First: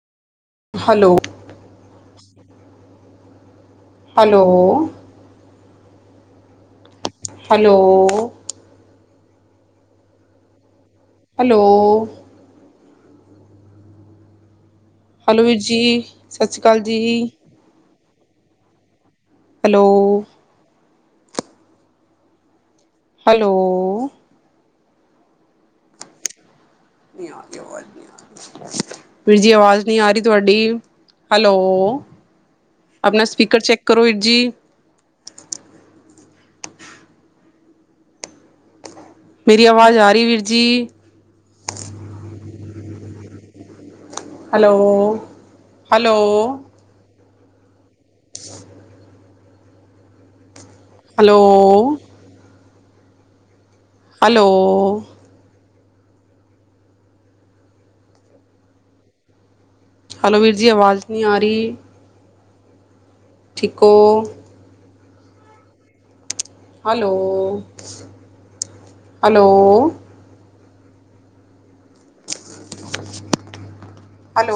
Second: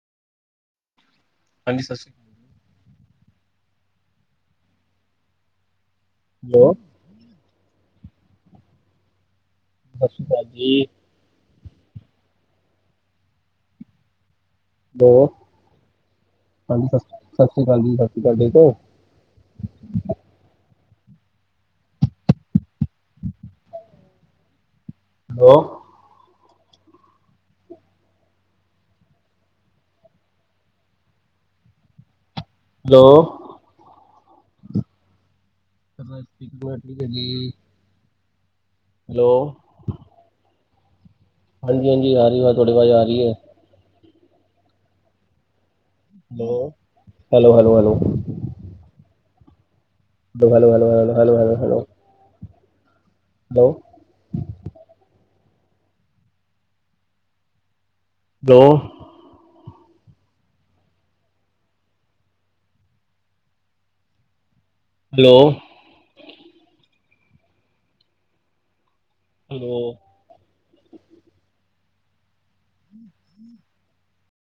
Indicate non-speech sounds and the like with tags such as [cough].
Hello. ਹਾਂ ਸਤਿ੍ਰੀਕ hello hello hello ਸਤਿ ਸ਼੍ਰੀ ਅਕਾਲ ਜੀ ਹੈਲੋ ਹੈਲੋ ਵੀਰ ਜੀ ਸਤਿ ਸ਼੍ਰੀ ਅਕਾਲ ਹਾਂਜੀ ਜੀ ਸਤਿ ਸ਼੍ਰੀ ਸਤਿ ਸ੍ਰੀ ਅਕਾਲ ਹੋਰ ਠੀਕ ਓ ਹੈਲੋ ਹੈਲੋ ਹੈਲੋ ਨਹੀਂ ਆ ਰੀ ਆਵਾਜ ਨਹੀਂ ਵੀਰਜੀ ਆਵਾਜ਼ ਨਹੀਂ ਆ ਰਹੀ ਤੁਹਾਡੀ ਹੈਲੋ ਹੈਲੋ ਆਪਣਾ ਸਪੀਕਰ ਤੁਹਾਡਾ ਚੈੱਕ ਕਰੋ ਵੀਰ ਜੀ ਗ [unintelligible] ਹੈਲੋ ਦੀ ਆਵਾਜ਼ ਆ ਰਹੀ ਵੀਰ ਜੀ ਹਾਂਜੀ ਹਾਂਜੀ ਆ ਰਹੀ ਵ ਤੁਹਾਡੇ ਵਾਜ਼ ਆ ਰਹੀ ਹੈ hello hello, hello hello hello hello ਹ ਹੈ ਲੈ ਹੈਲੋ ਲੋ ਹੈਲੋ ਹੈਲੋ ਹੈਲੋ ਹੈਲੋ ਦੋ ਹੈਲੋ ਵੀਰ ਜੀ ਆਵਾਜ਼ ਨਹੀਂ ਆ ਰਹੀ। ਠਿਕੋ ਹੈਲੋ ਹੈਲੋ ਹੈਲੋ ਹਾਂਜੀ